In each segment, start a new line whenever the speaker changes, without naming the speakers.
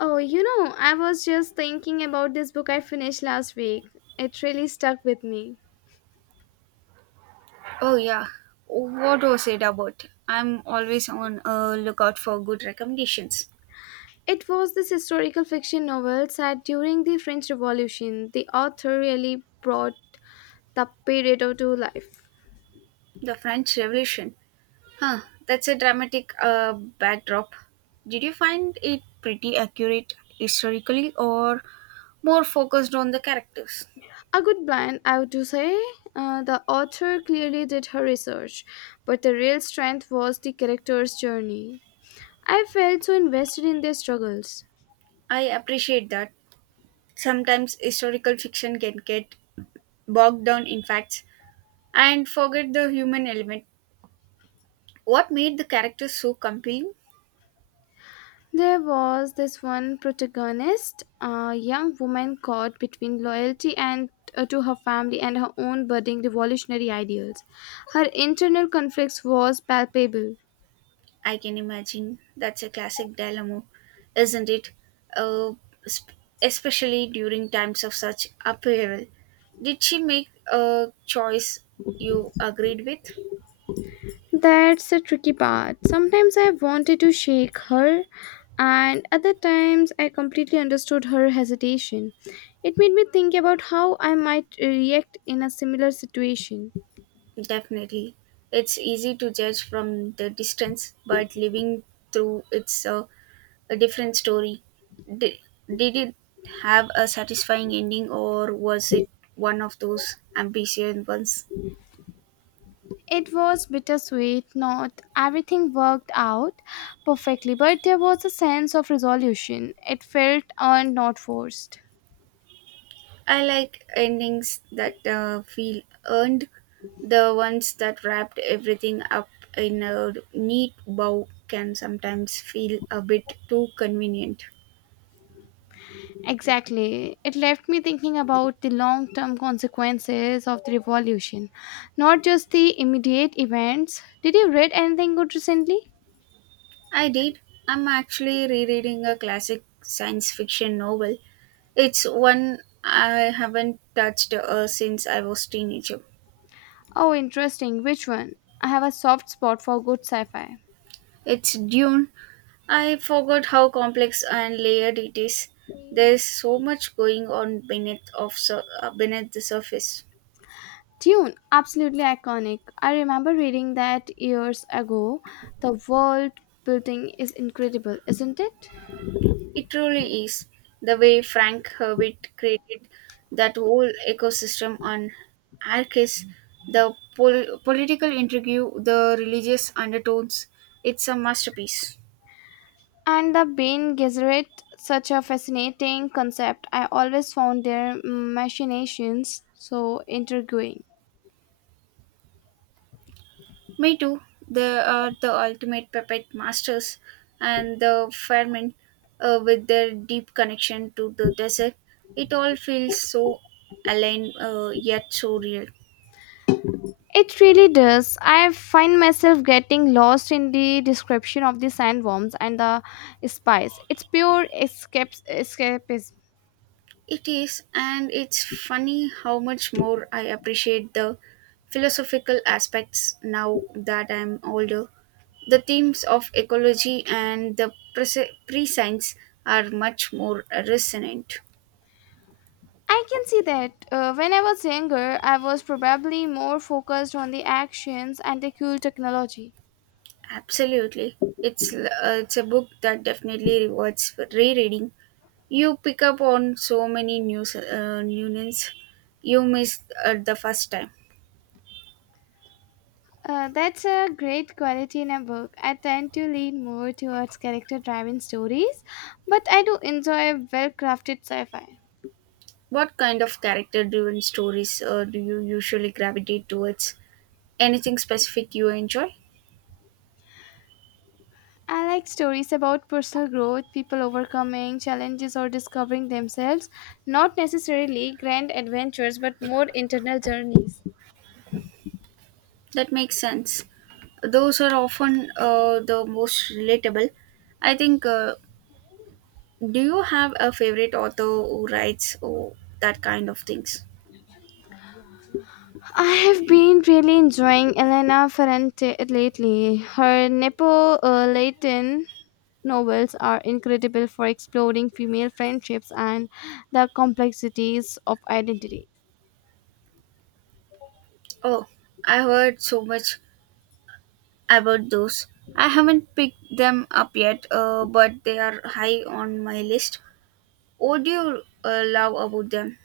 Oh, you know, I was just thinking about this book I finished last week. It really stuck with me.
Oh yeah. What was it about? I'm always on a lookout for good recommendations.
It was this historical fiction novel set during the French Revolution. The author really brought the period to life.
The French Revolution. Huh. That's a dramatic backdrop. Did you find it pretty accurate historically or more focused on the characters?
A good blend, I would say. The author clearly did her research, but the real strength was the character's journey. I felt so invested in their struggles.
I appreciate that. Sometimes historical fiction can get bogged down in facts and forget the human element. What made the characters so compelling?
There was this one protagonist, a young woman caught between loyalty and to her family and her own budding revolutionary ideals. Her internal conflicts was palpable.
I can imagine that's a classic dilemma, isn't it? Uh, sp- Especially during times of such upheaval. Did she make a choice you agreed with?
That's a tricky part. Sometimes I wanted to shake her, and other times I completely understood her hesitation. It made me think about how I might react in a similar situation.
Definitely. It's easy to judge from the distance, but living through it's a different story. Did, did it have a satisfying ending, or was it one of those ambitious ones?
It was bittersweet. Not everything worked out perfectly, but there was a sense of resolution. It felt earned, not forced.
I like endings that feel earned. The ones that wrapped everything up in a neat bow can sometimes feel a bit too convenient.
Exactly. It left me thinking about the long term consequences of the revolution, not just the immediate events. Did you read anything good recently?
I did. I'm actually rereading a classic science fiction novel. It's one I haven't touched since I was teenager.
Oh, interesting. Which one? I have a soft spot for good sci fi.
It's Dune. I forgot how complex and layered it is. There's so much going on beneath the surface.
Tune, absolutely iconic. I remember reading that years ago. The world building is incredible, isn't it?
It truly is. The way Frank Herbert created that whole ecosystem on Arrakis, the political intrigue, the religious undertones, it's a masterpiece.
And the Bene Gesserit, such a fascinating concept. I always found their machinations so intriguing.
Me too. They are the ultimate puppet masters, and the firemen, with their deep connection to the desert, it all feels so aligned yet so real.
It really does. I find myself getting lost in the description of the sandworms and the spies. It's pure escape, escapism.
It is, and it's funny how much more I appreciate the philosophical aspects now that I'm older. The themes of ecology and the pre science are much more resonant.
I can see that. When I was younger, I was probably more focused on the actions and the cool technology.
Absolutely. It's a book that definitely rewards rereading. You pick up on so many new names you missed at the first time.
That's a great quality in a book. I tend to lean more towards character driven stories, but I do enjoy well crafted sci fi.
What kind of character driven stories do you usually gravitate towards? Anything specific you enjoy?
I like stories about personal growth, people overcoming challenges or discovering themselves, not necessarily grand adventures, but more internal journeys.
That makes sense. Those are often the most relatable. I think, do you have a favorite author who writes or that kind of things?
I have been really enjoying Elena Ferrante lately. Her Nepo Latin novels are incredible for exploring female friendships and the complexities of identity.
Oh, I heard so much about those. I haven't picked them up yet, but they are high on my list. What do you love about them?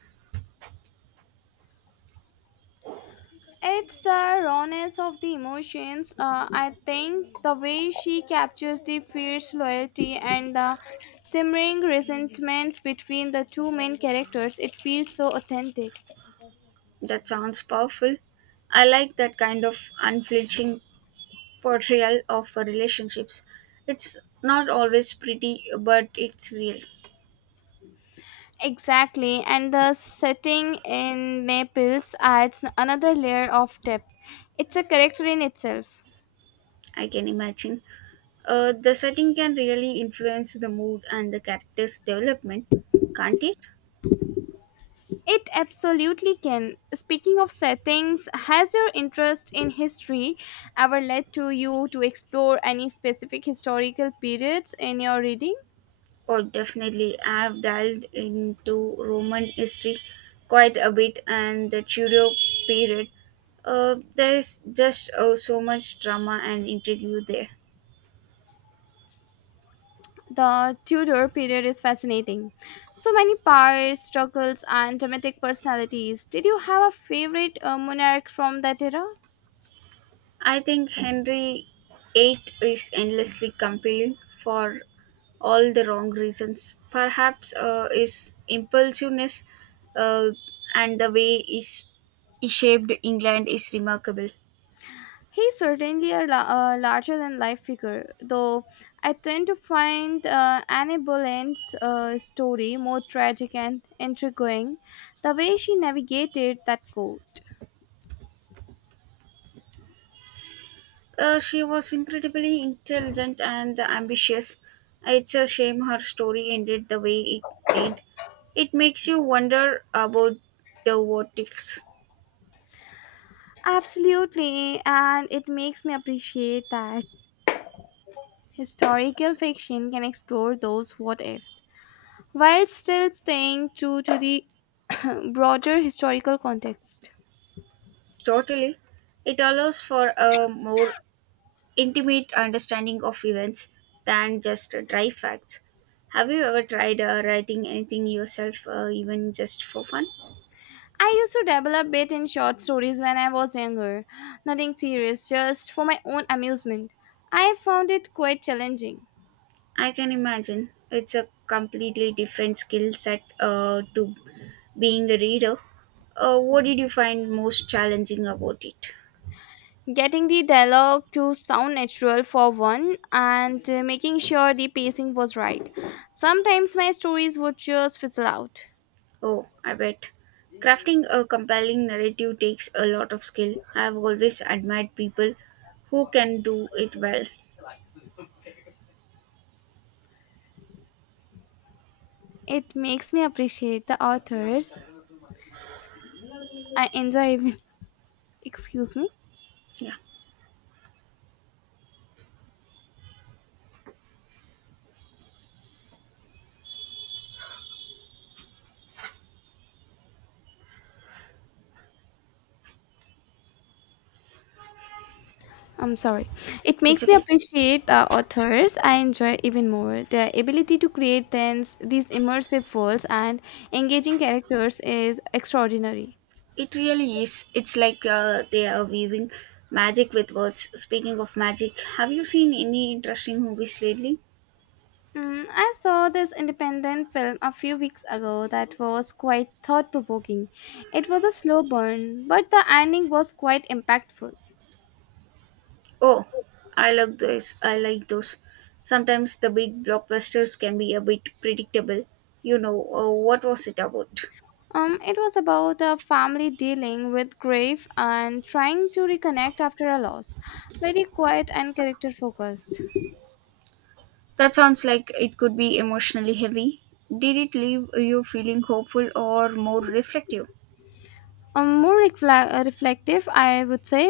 It's the rawness of the emotions. I think the way she captures the fierce loyalty and the simmering resentments between the two main characters, it feels so authentic.
That sounds powerful. I like that kind of unflinching portrayal of relationships. It's not always pretty, but it's real.
Exactly, and the setting in Naples adds another layer of depth. It's a character in itself.
I can imagine. The setting can really influence the mood and the character's development, can't it?
It absolutely can. Speaking of settings, has your interest in history ever led to you to explore any specific historical periods in your reading?
Oh, definitely. I've delved into Roman history quite a bit and the Tudor period. There's just so much drama and intrigue there.
The Tudor period is fascinating. So many powers, struggles, and dramatic personalities. Did you have a favorite monarch from that era?
I think Henry VIII is endlessly compelling for all the wrong reasons. Perhaps his impulsiveness uh, and the way is he shaped England is remarkable.
He's certainly larger than life figure, though I tend to find Annie Boleyn's story more tragic and intriguing, the way she navigated that court.
She was incredibly intelligent and ambitious. It's a shame her story ended the way it did. It makes you wonder about the what ifs.
Absolutely, and it makes me appreciate that historical fiction can explore those what ifs while still staying true to the broader historical context.
Totally. It allows for a more intimate understanding of events than just dry facts. Have you ever tried writing anything yourself, even just for fun?
I used to develop it in short stories when I was younger. Nothing serious, just for my own amusement. I found it quite challenging.
I can imagine it's a completely different skill set to being a reader. What did you find most challenging about it?
Getting the dialogue to sound natural for one and making sure the pacing was right. Sometimes my stories would just fizzle out.
Oh, I bet. Crafting a compelling narrative takes a lot of skill. I've always admired people who can do it well.
It makes me appreciate the authors I enjoy even excuse me.
Yeah,
I'm sorry. It
it's
makes me
okay.
appreciate the authors I enjoy even more. Their ability to create these immersive worlds and engaging characters is extraordinary.
It really is. It's like they are weaving magic with words. Speaking of magic, have you seen any interesting movies lately?
Mm, I saw this independent film a few weeks ago that was quite thought provoking. It was a slow burn, but the ending was quite impactful.
Oh, I like those. I like those. Sometimes the big blockbusters can be a bit predictable. What was it about?
It was about a family dealing with grief and trying to reconnect after a loss. Very quiet and character focused.
That sounds like it could be emotionally heavy. Did it leave you feeling hopeful or more reflective?
More reflect- reflective, I would say.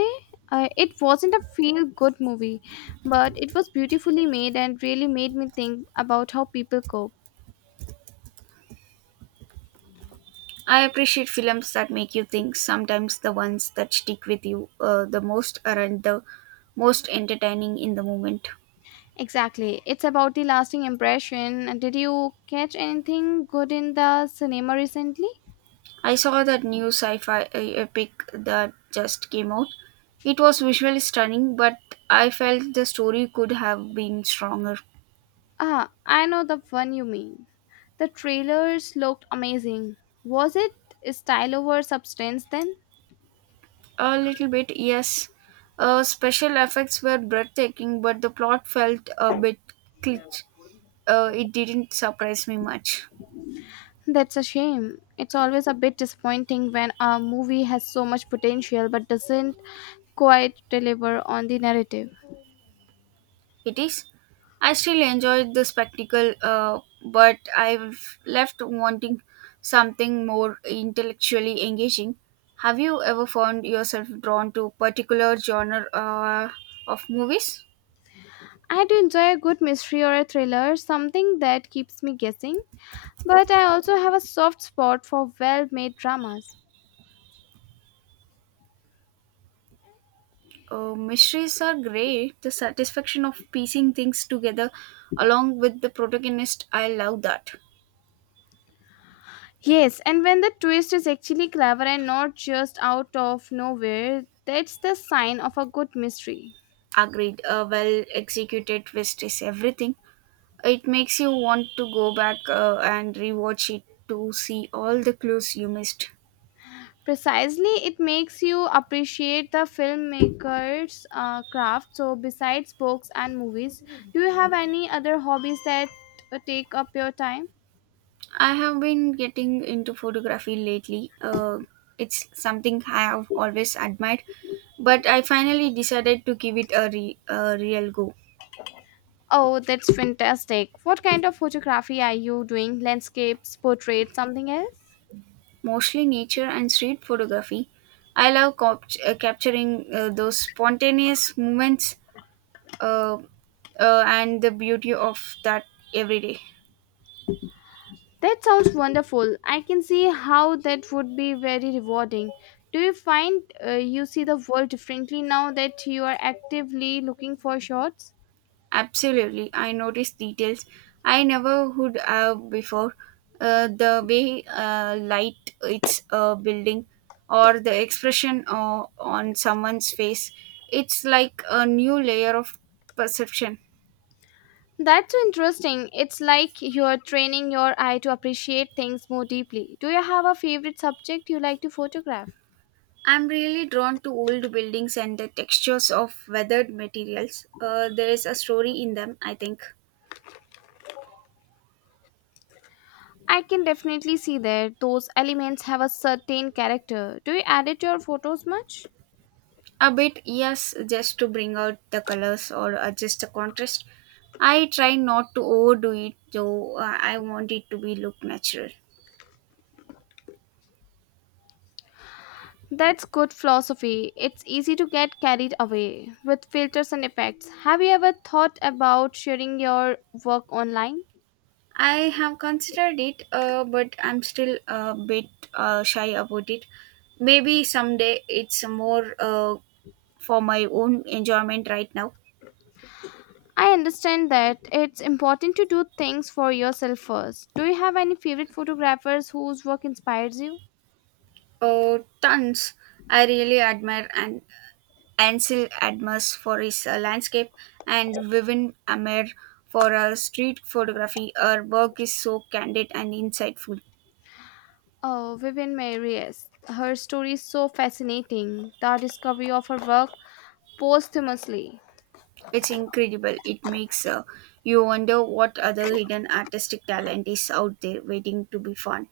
It wasn't a feel good movie, but it was beautifully made and really made me think about how people cope.
I appreciate films that make you think. Sometimes the ones that stick with you the most aren't the most entertaining in the moment.
Exactly, it's about the lasting impression. And did you catch anything good in the cinema recently?
I saw that new sci fi epic that just came out. It was visually stunning, but I felt the story could have been stronger.
Ah, I know the one you mean. The trailers looked amazing. Was it style over substance then?
A little bit, yes. Special effects were breathtaking, but the plot felt a bit cliché. It didn't surprise me much.
That's a shame. It's always a bit disappointing when a movie has so much potential but doesn't quite deliver on the narrative.
It is. I still enjoyed the spectacle, but I've left wanting something more intellectually engaging. Have you ever found yourself drawn to particular genre of movies?
I do enjoy a good mystery or a thriller, something that keeps me guessing, but I also have a soft spot for well made dramas.
Mysteries are great. The satisfaction of piecing things together along with the protagonist, I love that.
Yes, and when the twist is actually clever and not just out of nowhere, that's the sign of a good mystery.
Agreed. A well executed twist is everything. It makes you want to go back and rewatch it to see all the clues you missed.
Precisely, it makes you appreciate the filmmaker's craft. So besides books and movies, do you have any other hobbies that take up your time?
I have been getting into photography lately. It's something I have always admired, but I finally decided to give it a real go.
Oh, that's fantastic. What kind of photography are you doing? Landscapes, portraits, something else?
Mostly nature and street photography. I love capturing those spontaneous moments uh, and the beauty of that every day.
That sounds wonderful. I can see how that would be very rewarding. Do you find you see the world differently now that you are actively looking for shots?
Absolutely, I noticed details I never would have before. The way light it's a building, or the expression on someone's face, it's like a new layer of perception.
That's so interesting. It's like you're training your eye to appreciate things more deeply. Do you have a favorite subject you like to photograph?
I'm really drawn to old buildings and the textures of weathered materials. There is a story in them, I think.
I can definitely see that those elements have a certain character. Do you edit your photos much?
A bit, yes, just to bring out the colors or adjust the contrast. I try not to overdo it though, I want it to be look natural.
That's good philosophy. It's easy to get carried away with filters and effects. Have you ever thought about sharing your work online?
I have considered it, but I'm still a bit shy about it. Maybe someday it's more for my own enjoyment right now.
I understand that it's important to do things for yourself first. Do you have any favorite photographers whose work inspires you?
Tons I really admire and Ansel Adams for his landscape, and Vivin Amer for street photography. Her work is so candid and insightful.
Oh, Vivian May. Her story is so fascinating. The discovery of her work posthumously.
It's incredible. It makes you wonder what other hidden artistic talent is out there waiting to be found.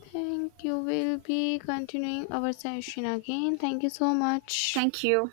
Thank you. We'll be continuing our session again. Thank you so much.
Thank you.